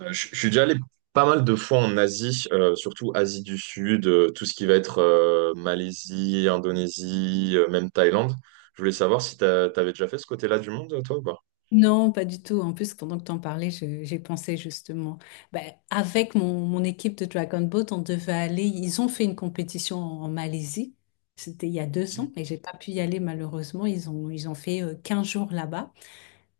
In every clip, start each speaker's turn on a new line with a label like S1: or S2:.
S1: Je suis déjà allé pas mal de fois en Asie, surtout Asie du Sud, tout ce qui va être Malaisie, Indonésie, même Thaïlande. Je voulais savoir si t'avais déjà fait ce côté-là du monde, toi, ou pas?
S2: Non, pas du tout. En plus, pendant que tu en parlais, j'ai pensé justement. Ben, avec mon équipe de Dragon Boat, on devait aller. Ils ont fait une compétition en Malaisie. C'était il y a deux
S1: C'était
S2: ans et j'ai pas pu y aller malheureusement. Ils ont fait 15 jours là-bas.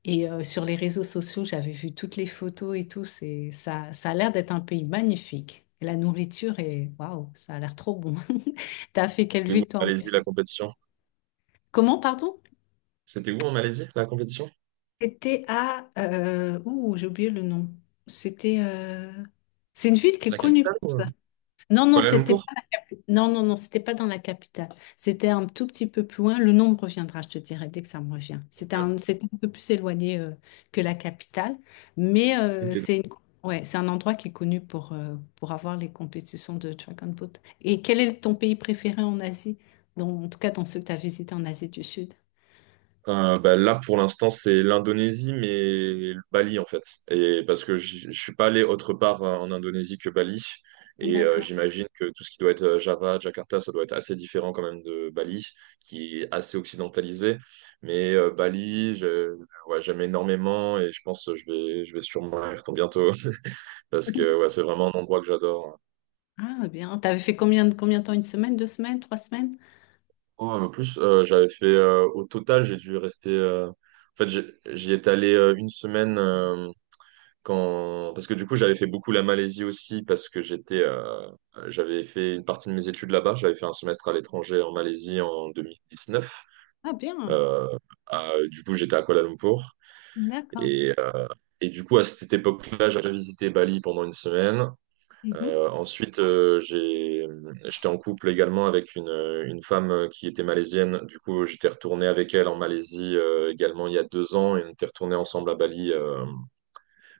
S2: Et sur les réseaux sociaux, j'avais vu toutes les photos et tout. Ça a l'air d'être un pays magnifique. Et la nourriture est, waouh, ça a l'air trop bon. T'as fait quelle
S1: où en
S2: ville toi en
S1: Malaisie la
S2: Malaisie?
S1: compétition?
S2: Comment, pardon?
S1: C'était où en Malaisie la compétition?
S2: C'était à... ouh, j'ai oublié le nom. C'était... c'est une ville qui
S1: La
S2: est connue.
S1: capitale ou
S2: Non, non,
S1: Kuala
S2: c'était
S1: Lumpur?
S2: pas... Non, non, non, c'était pas dans la capitale. C'était un tout petit peu plus loin. Le nom me reviendra, je te dirai, dès que ça me revient.
S1: Ok.
S2: C'était un peu plus éloigné que la capitale. Mais
S1: Ok.
S2: ouais, c'est un endroit qui est connu pour avoir les compétitions de Dragon Boat. Et quel est ton pays préféré en Asie? En tout cas, dans ceux que tu as visités en Asie du Sud.
S1: Bah, là, pour l'instant, c'est l'Indonésie, mais Bali, en fait. Et parce que je suis pas allé autre part en Indonésie que Bali. Et
S2: D'accord.
S1: j'imagine que tout ce qui doit être Java, Jakarta, ça doit être assez différent quand même de Bali, qui est assez occidentalisé. Mais Bali, ouais, j'aime énormément et je pense que je vais sûrement y retourner bientôt. Parce que ouais, c'est vraiment un endroit que j'adore.
S2: Ah, bien. T'avais fait combien de temps? Une semaine, deux semaines, trois semaines?
S1: Oh, en plus, j'avais fait, au total, j'ai dû rester. En fait, j'y étais allé une semaine. Parce que du coup, j'avais fait beaucoup la Malaisie aussi, parce que j'avais fait une partie de mes études là-bas. J'avais fait un semestre à l'étranger en Malaisie en 2019.
S2: Ah, bien.
S1: Euh, du coup, j'étais à Kuala Lumpur.
S2: D'accord.
S1: Et, euh, et du coup, à cette époque-là, j'avais visité Bali pendant une semaine.
S2: Mhm.
S1: Ensuite, j'étais en couple également avec une femme qui était malaisienne. Du coup, j'étais retourné avec elle en Malaisie également il y a 2 ans et on était retourné ensemble à Bali. euh,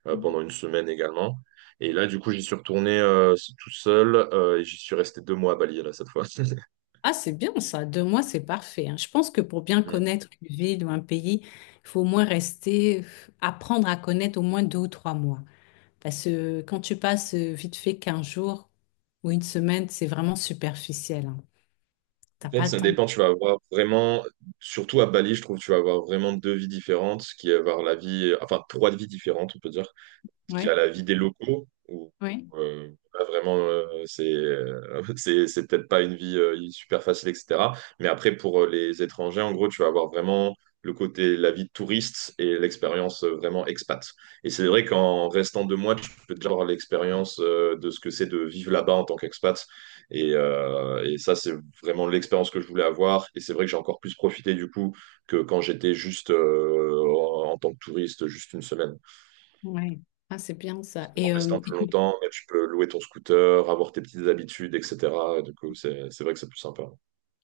S1: euh,
S2: Bien.
S1: pendant une semaine également. Et là, du coup, j'y suis retourné tout seul et j'y suis resté 2 mois à Bali, là, cette fois.
S2: Ah, c'est bien ça. Deux mois, c'est parfait, hein. Je pense que pour bien
S1: Mm.
S2: connaître une ville ou un pays, il faut au moins rester, apprendre à connaître au moins deux ou trois mois. Parce que quand tu passes vite fait 15 jours ou une semaine, c'est vraiment superficiel, hein.
S1: En
S2: T'as
S1: fait,
S2: pas le
S1: ça
S2: temps.
S1: dépend, tu vas avoir vraiment, surtout à Bali, je trouve, tu vas avoir vraiment deux vies différentes, qui est avoir la vie, enfin, trois vies différentes, on peut dire. Qui a
S2: Ouais,
S1: la vie des locaux, où
S2: ouais,
S1: pas vraiment, c'est c'est peut-être pas une vie super facile, etc. Mais après, pour les étrangers, en gros, tu vas avoir vraiment le côté, la vie de touriste et l'expérience vraiment expat. Et c'est vrai qu'en restant 2 mois, tu peux déjà avoir l'expérience de ce que c'est de vivre là-bas en tant qu'expat. Et ça, c'est vraiment l'expérience que je voulais avoir. Et c'est vrai que j'ai encore plus profité du coup que quand j'étais juste en tant que touriste, juste une semaine
S2: ouais. Ah, c'est bien ça.
S1: en
S2: Et
S1: restant plus longtemps, mais tu peux louer ton scooter, avoir tes petites habitudes, etc. Du coup, c'est vrai que c'est plus sympa.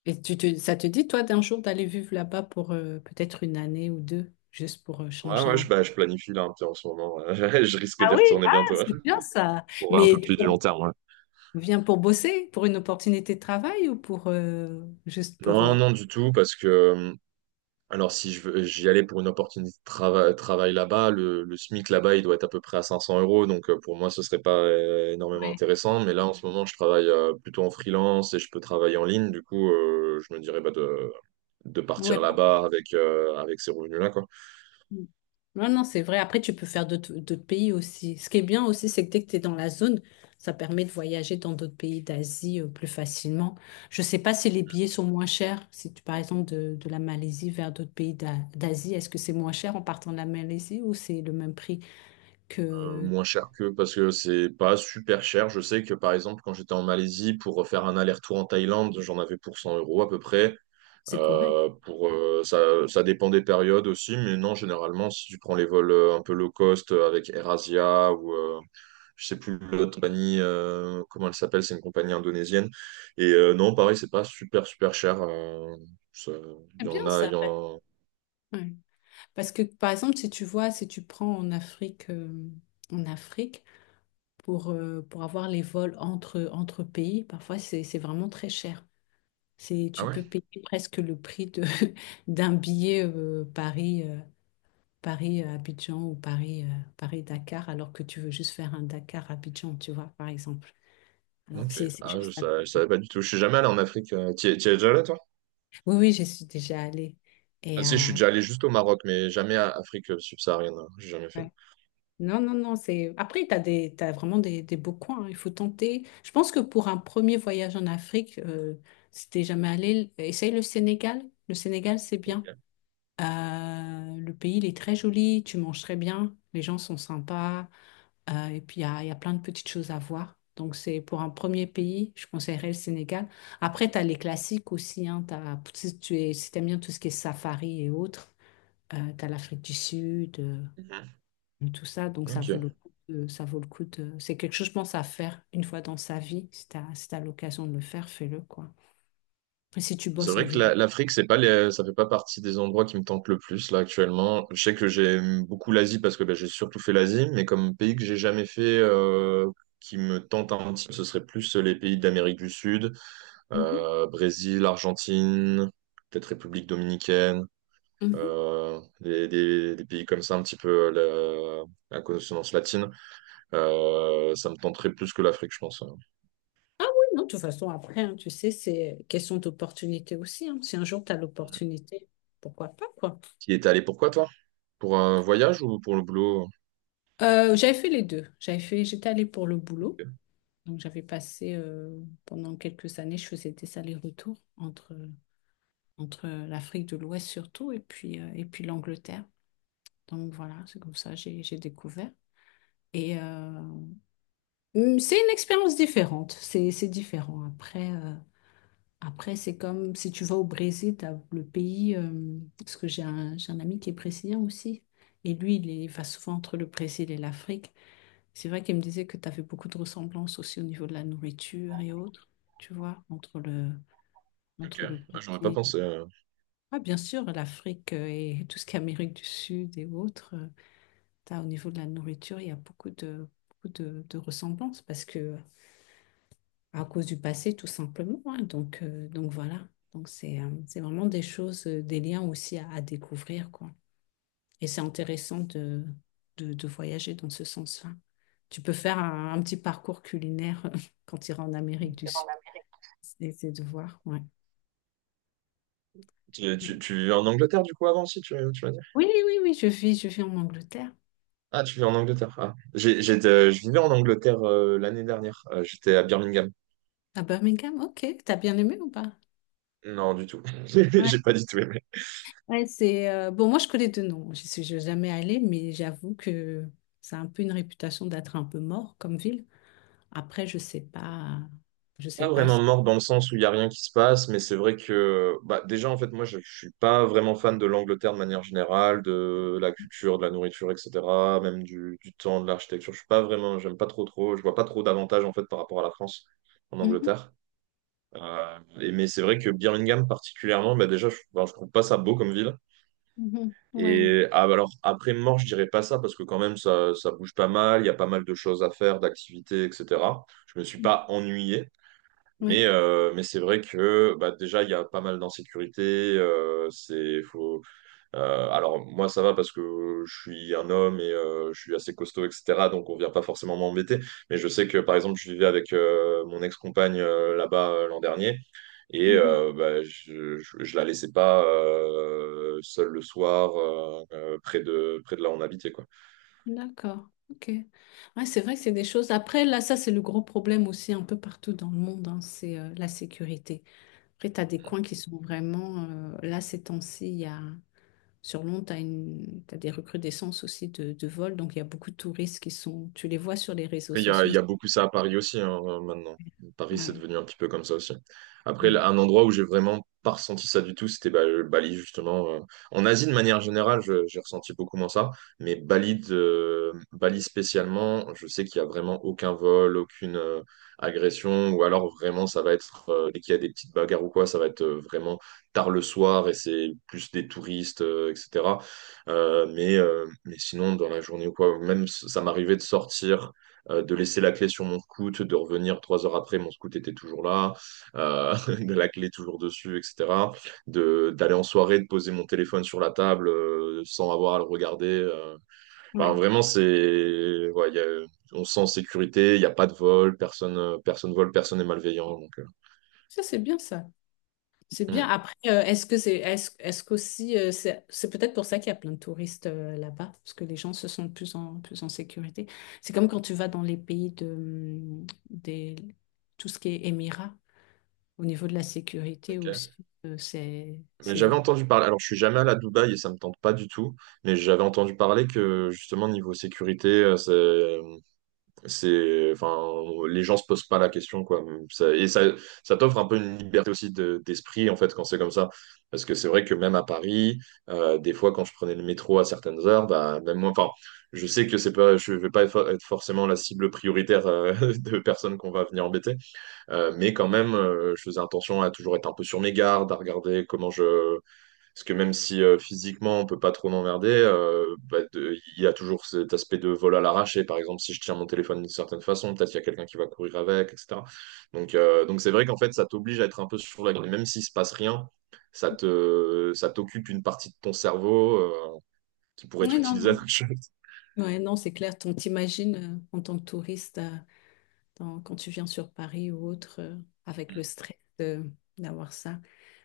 S2: et tu te, ça te dit, toi, d'un jour d'aller vivre là-bas pour peut-être une année ou deux, juste pour
S1: Ouais,
S2: changer
S1: ouais,
S2: un peu?
S1: bah, je planifie là un petit en ce moment. Ouais. Je risque
S2: Ah
S1: d'y
S2: oui,
S1: retourner
S2: ah,
S1: bientôt. Ouais.
S2: c'est bien ça.
S1: Pour un peu
S2: Mais tu
S1: plus du long terme, ouais.
S2: viens pour bosser, pour une opportunité de travail ou pour juste pour...
S1: Non, non, du tout, parce que, alors si je veux- j'y allais pour une opportunité de travail là-bas, le SMIC là-bas, il doit être à peu près à 500 euros, donc pour moi, ce serait pas énormément
S2: ouais.
S1: intéressant. Mais là, en ce moment, je travaille plutôt en freelance et je peux travailler en ligne, du coup, je me dirais bah, de partir
S2: Ouais, pour...
S1: là-bas avec ces revenus-là, quoi.
S2: Mm. Non, non, c'est vrai. Après, tu peux faire d'autres pays aussi. Ce qui est bien aussi, c'est que dès que tu es dans la zone, ça permet de voyager dans d'autres pays d'Asie plus facilement. Je sais pas si les billets sont moins chers. Si tu, par exemple, de la Malaisie vers d'autres pays d'Asie, est-ce que c'est moins cher en partant de la Malaisie ou c'est le même prix que
S1: Moins cher que parce que c'est pas super cher. Je sais que par exemple, quand j'étais en Malaisie pour faire un aller-retour en Thaïlande, j'en avais pour 100 € à peu près.
S2: c'est correct?
S1: Euh, pour, euh, ça, ça dépend des périodes aussi, mais non, généralement, si tu prends les vols un peu low cost avec Erasia ou je sais plus l'autre compagnie, comment elle s'appelle, c'est une compagnie indonésienne. Et non, pareil, c'est pas super, super cher. Ça- Il
S2: C'est
S1: y
S2: bien
S1: en a, il
S2: ça,
S1: y
S2: ouais.
S1: en...
S2: Ouais. Parce que, par exemple, si tu vois, si tu prends en Afrique pour avoir les vols entre pays, parfois, c'est vraiment très cher. C'est,
S1: Ah
S2: tu
S1: ouais?
S2: peux payer presque le prix de, d'un billet Paris, Paris-Abidjan ou Paris, Paris-Dakar, alors que tu veux juste faire un Dakar-Abidjan, tu vois, par exemple. Alors que
S1: Ok.
S2: c'est
S1: Ah,
S2: juste à
S1: je savais
S2: côté.
S1: pas du tout. Je suis jamais allé en Afrique. T'y es déjà allé, toi?
S2: Oui, oui, j'y suis déjà allée.
S1: Ah,
S2: Et,
S1: si, je suis déjà allé juste au Maroc, mais jamais à Afrique subsaharienne. Hein. J'ai jamais fait.
S2: ouais. Non, non, non, c'est... Après, tu as des, t'as vraiment des beaux coins, hein, il faut tenter. Je pense que pour un premier voyage en Afrique, si t'es jamais allé, essaye le Sénégal. Le Sénégal, c'est bien.
S1: Ok.
S2: Le pays, il est très joli, tu manges très bien, les gens sont sympas, et puis il y a plein de petites choses à voir. Donc c'est pour un premier pays, je conseillerais le Sénégal. Après, tu as les classiques aussi, hein, si tu es, si t'aimes bien tout ce qui est safari et autres, tu as l'Afrique du Sud,
S1: Mhm.
S2: tout ça, donc
S1: Ok.
S2: ça vaut le coup de... C'est quelque chose, je pense, à faire une fois dans sa vie. Si tu as, l'occasion de le faire, fais-le, quoi. Et si tu
S1: C'est
S2: bosses en
S1: vrai que
S2: remote.
S1: l'Afrique, c'est pas les... ça fait pas partie des endroits qui me tentent le plus là actuellement. Je sais que j'aime beaucoup l'Asie parce que bah, j'ai surtout fait l'Asie, mais comme pays que j'ai jamais fait qui me tente un petit peu, ce serait plus les pays d'Amérique du Sud, Brésil, Argentine, peut-être République dominicaine,
S2: Mhm.
S1: des pays comme ça un petit peu à consonance latine. Ça me tenterait plus que l'Afrique, je pense. Hein.
S2: Ah oui, non, de toute façon, après, hein, tu sais, c'est question d'opportunité aussi, hein. Si un jour tu as l'opportunité, pourquoi pas, quoi.
S1: Tu y étais allé pourquoi, toi? Pour un voyage ou pour le boulot?
S2: J'avais fait les deux. J'avais fait, j'étais allée pour le boulot.
S1: Ok.
S2: Donc, j'avais passé pendant quelques années, je faisais des allers-retours entre l'Afrique de l'Ouest surtout et puis l'Angleterre. Donc, voilà, c'est comme ça, j'ai découvert. Et c'est une expérience différente. C'est différent. Après, après, c'est comme si tu vas au Brésil, t'as le pays, parce que j'ai un ami qui est brésilien aussi, et lui, il va souvent entre le Brésil et l'Afrique. C'est vrai qu'il me disait que tu avais beaucoup de ressemblances aussi au niveau de la nourriture et autres, tu vois,
S1: Ok.
S2: entre le
S1: Ah, j'aurais pas
S2: Brésil.
S1: pensé.
S2: Ah, bien sûr, l'Afrique et tout ce qui est Amérique du Sud et autres, t'as, au niveau de la nourriture, il y a beaucoup de ressemblances, parce que à cause du passé, tout simplement, hein. Donc voilà. Donc c'est vraiment des choses, des liens aussi à découvrir, quoi. Et c'est intéressant de voyager dans ce sens-là. Tu peux faire un petit parcours culinaire quand tu iras en Amérique du Sud. C'est de voir, ouais.
S1: Tu vivais en Angleterre, du coup, avant, si tu vas dire.
S2: Oui, oui, oui, oui, je vis en Angleterre.
S1: Ah, tu vivais en Angleterre. Ah. Je vivais en Angleterre l'année dernière. J'étais à Birmingham.
S2: À Birmingham, ok. T'as bien aimé ou pas?
S1: Non, du tout.
S2: Ouais,
S1: J'ai pas du tout.
S2: ouais, c'est bon. Moi, je connais deux noms. Je suis jamais allée, mais j'avoue que ça a un peu une réputation d'être un peu mort comme ville. Après, je sais pas, je sais
S1: Pas
S2: pas si-
S1: vraiment mort dans le sens où il n'y a rien qui se passe, mais c'est vrai que bah, déjà, en fait, moi, je ne suis pas vraiment fan de l'Angleterre de manière générale, de la culture, de la nourriture, etc., même du temps, de l'architecture. Je suis pas vraiment, J'aime pas trop trop, je vois pas trop d'avantages, en fait, par rapport à la France en
S2: mhm,
S1: Angleterre. Mais c'est vrai que Birmingham, particulièrement, bah, déjà, enfin, je trouve pas ça beau comme ville.
S2: mhm, ouais,
S1: Et ah, bah, alors, après mort, je dirais pas ça, parce que quand même, ça bouge pas mal, il y a pas mal de choses à faire, d'activités, etc. Je me suis
S2: mm,
S1: pas ennuyé. Mais,
S2: ouais,
S1: euh, mais c'est vrai que bah, déjà, il y a pas mal d'insécurité. euh, c'est, faut, alors, moi, ça va parce que je suis un homme et je suis assez costaud, etc. Donc, on vient pas forcément m'embêter. Mais je sais que, par exemple, je vivais avec mon ex-compagne là-bas l'an dernier. Et
S2: mhm,
S1: euh, bah, je la laissais pas seule le soir, près de là où on habitait, quoi.
S2: d'accord, ok. Ouais, c'est vrai que c'est des choses. Après, là, ça, c'est le gros problème aussi un peu partout dans le monde, hein, c'est la sécurité. Après, tu as des coins qui sont vraiment. Euh, là, ces temps-ci, il y a. Sur Londres, tu as une... t'as des recrudescences aussi de vols, donc il y a beaucoup de touristes qui sont. Tu les vois sur les réseaux
S1: Après, il y a,
S2: sociaux.
S1: il y a beaucoup ça à Paris aussi, hein, maintenant. Paris, c'est
S2: Ouais,
S1: devenu un petit peu comme ça aussi. Après,
S2: ouais,
S1: là, un endroit où j'ai vraiment pas ressenti ça du tout, c'était bah, Bali, justement. En Asie, de manière générale, j'ai ressenti beaucoup moins ça. Bali spécialement, je sais qu'il y a vraiment aucun vol, aucune agression. Ou alors, vraiment, dès qu'il y a des petites bagarres ou quoi, ça va être vraiment tard le soir et c'est plus des touristes, etc. Mais sinon, dans la journée ou quoi, même ça m'arrivait de sortir de laisser la clé sur mon scout, de revenir 3 heures après, mon scout était toujours là, euh, de la clé toujours dessus, etc. D'aller en soirée, de poser mon téléphone sur la table sans avoir à le regarder. Enfin,
S2: ouais.
S1: vraiment, ouais, on se sent en sécurité, il n'y a pas de vol, personne vole, personne n'est malveillant.
S2: Ça, c'est bien ça. C'est bien.
S1: Hmm,
S2: Après, est-ce qu'aussi, c'est peut-être pour ça qu'il y a plein de touristes là-bas, parce que les gens se sentent plus en sécurité. C'est comme quand tu vas dans les pays de, des, tout ce qui est Émirats, au niveau de la sécurité
S1: ok.
S2: aussi,
S1: Mais
S2: c'est
S1: j'avais
S2: vrai.
S1: entendu parler, alors je suis jamais allé à Dubaï et ça me tente pas du tout, mais j'avais entendu parler que justement niveau sécurité, C'est, enfin, les gens se posent pas la question, quoi. Ça- et ça, Ça t'offre un peu une liberté aussi d'esprit, en fait, quand c'est comme ça. Parce que c'est vrai que même à Paris, des fois, quand je prenais le métro à certaines heures, bah, même moi, enfin, je sais que c'est pas, je vais pas être forcément la cible prioritaire, de personnes qu'on va venir embêter. Mais quand même, je faisais attention à toujours être un peu sur mes gardes, à regarder parce que même si physiquement on peut pas trop m'emmerder, bah, il y a toujours cet aspect de vol à l'arraché. Par exemple, si je tiens mon téléphone d'une certaine façon, peut-être qu'il y a quelqu'un qui va courir avec, etc. Donc c'est vrai qu'en fait, ça t'oblige à être un peu sur la garde. Et même s'il se passe rien, ça t'occupe une partie de ton cerveau qui pourrait être
S2: Oui, non,
S1: utilisée à
S2: non.
S1: autre chose.
S2: Ouais, non, c'est clair. On t'imagine en tant que touriste, dans- quand tu viens sur Paris ou autre, avec
S1: Mm.
S2: d'avoir ça.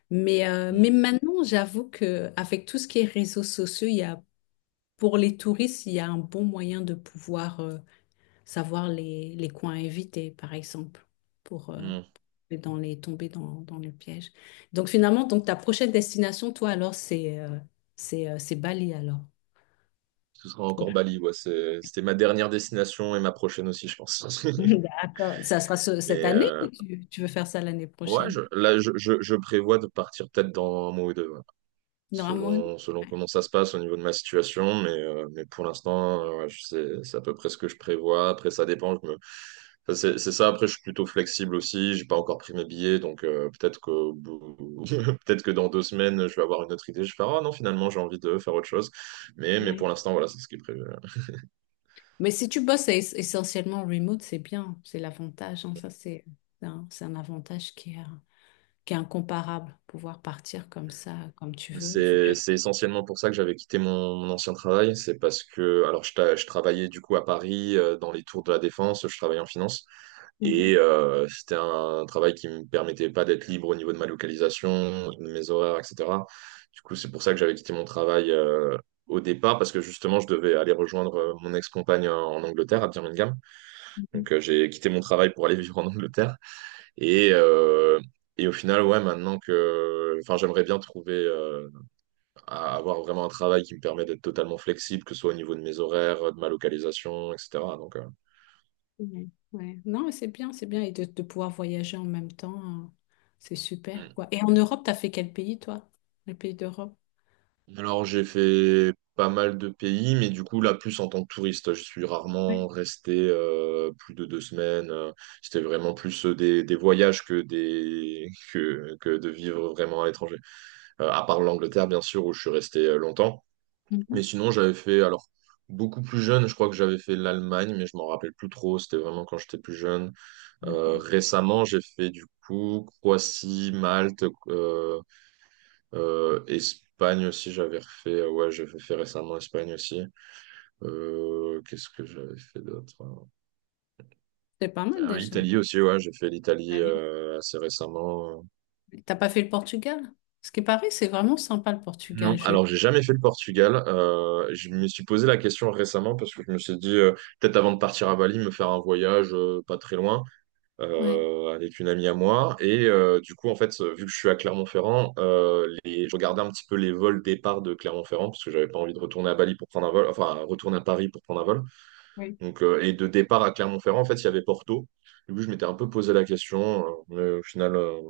S2: Mais
S1: Mm.
S2: maintenant, j'avoue que avec tout ce qui est réseaux sociaux, il y a pour les touristes, il y a un bon moyen de pouvoir savoir les coins à éviter, par exemple, pour
S1: Mm.
S2: tomber dans, dans le piège. Donc finalement, donc ta prochaine destination, toi, alors, c'est Bali, alors.
S1: Ce sera encore
S2: Proche.
S1: Bali, ouais. C'était ma dernière destination et ma prochaine aussi, je pense.
S2: D'accord. Ça sera
S1: Mais
S2: cette année
S1: euh,
S2: ou tu veux faire ça l'année
S1: ouais,
S2: prochaine?
S1: là, je prévois de partir peut-être dans un mois ou deux. Ouais.
S2: Normalement,
S1: Selon
S2: ouais.
S1: comment ça se passe au niveau de ma situation. Mais pour l'instant, ouais, c'est à peu près ce que je prévois. Après, ça dépend. Enfin, c'est ça. Après, je suis plutôt flexible aussi. J'ai pas encore pris mes billets. Donc, peut-être que, peut-être que dans deux semaines, je vais avoir une autre idée. Je vais faire, ah non, finalement, j'ai envie de faire autre chose. Mais
S2: Ouais.
S1: pour l'instant, voilà, c'est ce qui est prévu.
S2: Mais si tu bosses essentiellement remote, c'est bien, c'est l'avantage, hein. Ça, c'est un avantage qui est incomparable, pouvoir partir comme ça, comme tu veux. Il faut
S1: C'est,
S2: juste...
S1: c'est essentiellement pour ça que j'avais quitté mon ancien travail. C'est parce que, alors, je travaillais du coup à Paris, dans les tours de la Défense. Je travaillais en finance.
S2: Mhm,
S1: Et c'était un travail qui me permettait pas d'être libre au niveau de ma localisation, de mes horaires, etc. Du coup, c'est pour ça que j'avais quitté mon travail au départ, parce que justement, je devais aller rejoindre mon ex-compagne en Angleterre, à Birmingham.
S2: mhm,
S1: Donc, j'ai quitté mon travail pour aller vivre en Angleterre. Et, euh, et au final, ouais, maintenant que... Enfin, j'aimerais bien trouver, avoir vraiment un travail qui me permet d'être totalement flexible, que ce soit au niveau de mes horaires, de ma localisation, etc. Donc,
S2: ouais, ouais. Non, mais c'est bien, c'est bien. Et de pouvoir voyager en même temps, hein, c'est
S1: euh,
S2: super, quoi. Et en Europe, t'as fait quel pays, toi? Les pays d'Europe?
S1: alors, j'ai fait pas mal de pays, mais du coup, là, plus en tant que touriste. Je suis
S2: Ouais.
S1: rarement resté plus de deux semaines. C'était vraiment plus des voyages que, des, que de vivre vraiment à l'étranger. À part l'Angleterre, bien sûr, où je suis resté longtemps. Mais
S2: Mhm.
S1: sinon, j'avais fait, alors, beaucoup plus jeune, je crois que j'avais fait l'Allemagne, mais je m'en rappelle plus trop. C'était vraiment quand j'étais plus jeune. Récemment, j'ai fait, du coup, Croatie, Malte, Espagne aussi, j'avais refait. Ouais, j'avais fait récemment Espagne aussi. Qu'est-ce que j'avais fait d'autre?
S2: C'est pas mal
S1: Ah,
S2: déjà.
S1: Italie aussi, ouais, j'ai fait l'Italie
S2: Allez.
S1: assez récemment.
S2: T'as pas fait le Portugal? Ce qui paraît, c'est vraiment sympa le
S1: Non,
S2: Portugal, je...
S1: alors j'ai jamais fait le Portugal. Je me suis posé la question récemment parce que je me suis dit, peut-être avant de partir à Bali, me faire un voyage pas très loin.
S2: Ouais,
S1: Avec une amie à moi. Et du coup, en fait, vu que je suis à Clermont-Ferrand, je regardais un petit peu les vols départ de Clermont-Ferrand, parce que j'avais pas envie de retourner à Bali pour prendre un vol, enfin, retourner à Paris pour prendre un vol.
S2: ouais.
S1: Donc, et de départ à Clermont-Ferrand, en fait, il y avait Porto. Du coup, je m'étais un peu posé la question, mais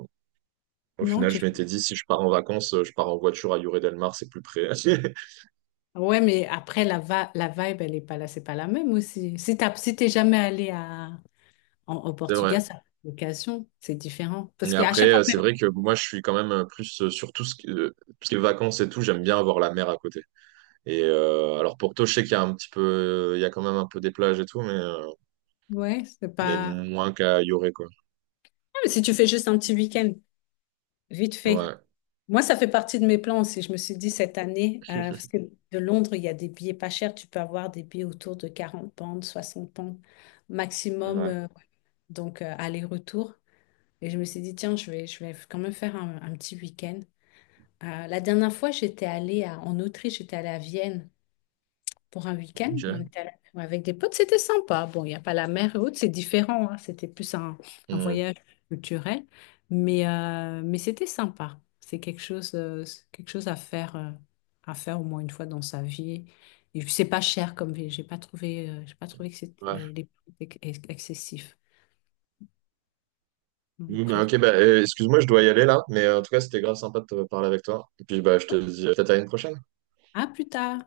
S1: au
S2: Non,
S1: final,
S2: tu...
S1: je m'étais dit, si je pars en vacances, je pars en voiture à Lloret Delmar, c'est plus près.
S2: Ouais, mais après, la vibe, elle est pas là, c'est pas la même aussi. Si t'as... si t'es jamais allé à... au
S1: C'est vrai.
S2: Portugal, ça fait location, c'est différent. Parce
S1: Et
S2: qu'à
S1: après,
S2: chaque fois,
S1: c'est vrai que moi, je suis quand même plus sur tout ce qui est vacances et tout, j'aime bien avoir la mer à côté. Et alors Porto, je sais qu'il y a un petit peu, il y a quand même un peu des plages et tout,
S2: ouais, c'est
S1: mais
S2: pas.
S1: moins qu'à Yoré, quoi.
S2: Ah, mais si tu fais juste un petit week-end, vite fait.
S1: Ouais.
S2: Moi, ça fait partie de mes plans aussi. Je me suis dit cette année, parce que de Londres, il y a des billets pas chers. Tu peux avoir des billets autour de 40 pounds, 60 pounds maximum.
S1: Ouais.
S2: Euh, donc, aller-retour. Et je me suis dit, tiens, je vais quand même faire un petit week-end. La dernière fois, en Autriche, j'étais allée à Vienne pour un week-end.
S1: Ok.
S2: Ouais, avec des potes, c'était sympa. Bon, il n'y a pas la mer et autres, c'est différent, hein. C'était plus un
S1: Hmm.
S2: voyage culturel, mais c'était sympa. C'est quelque chose à faire au moins une fois dans sa vie. Et puis, c'est pas cher comme ville. J'ai pas trouvé que
S1: Ouais.
S2: c'était les prix étaient excessif.
S1: Oui, bah,
S2: Après-
S1: ok, bah, excuse-moi, je dois y aller là, mais en tout cas, c'était grave sympa de te parler avec toi. Et puis, bah, je te dis peut-être à une prochaine.
S2: à plus tard.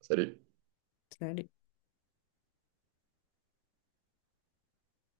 S1: Salut.
S2: Salut.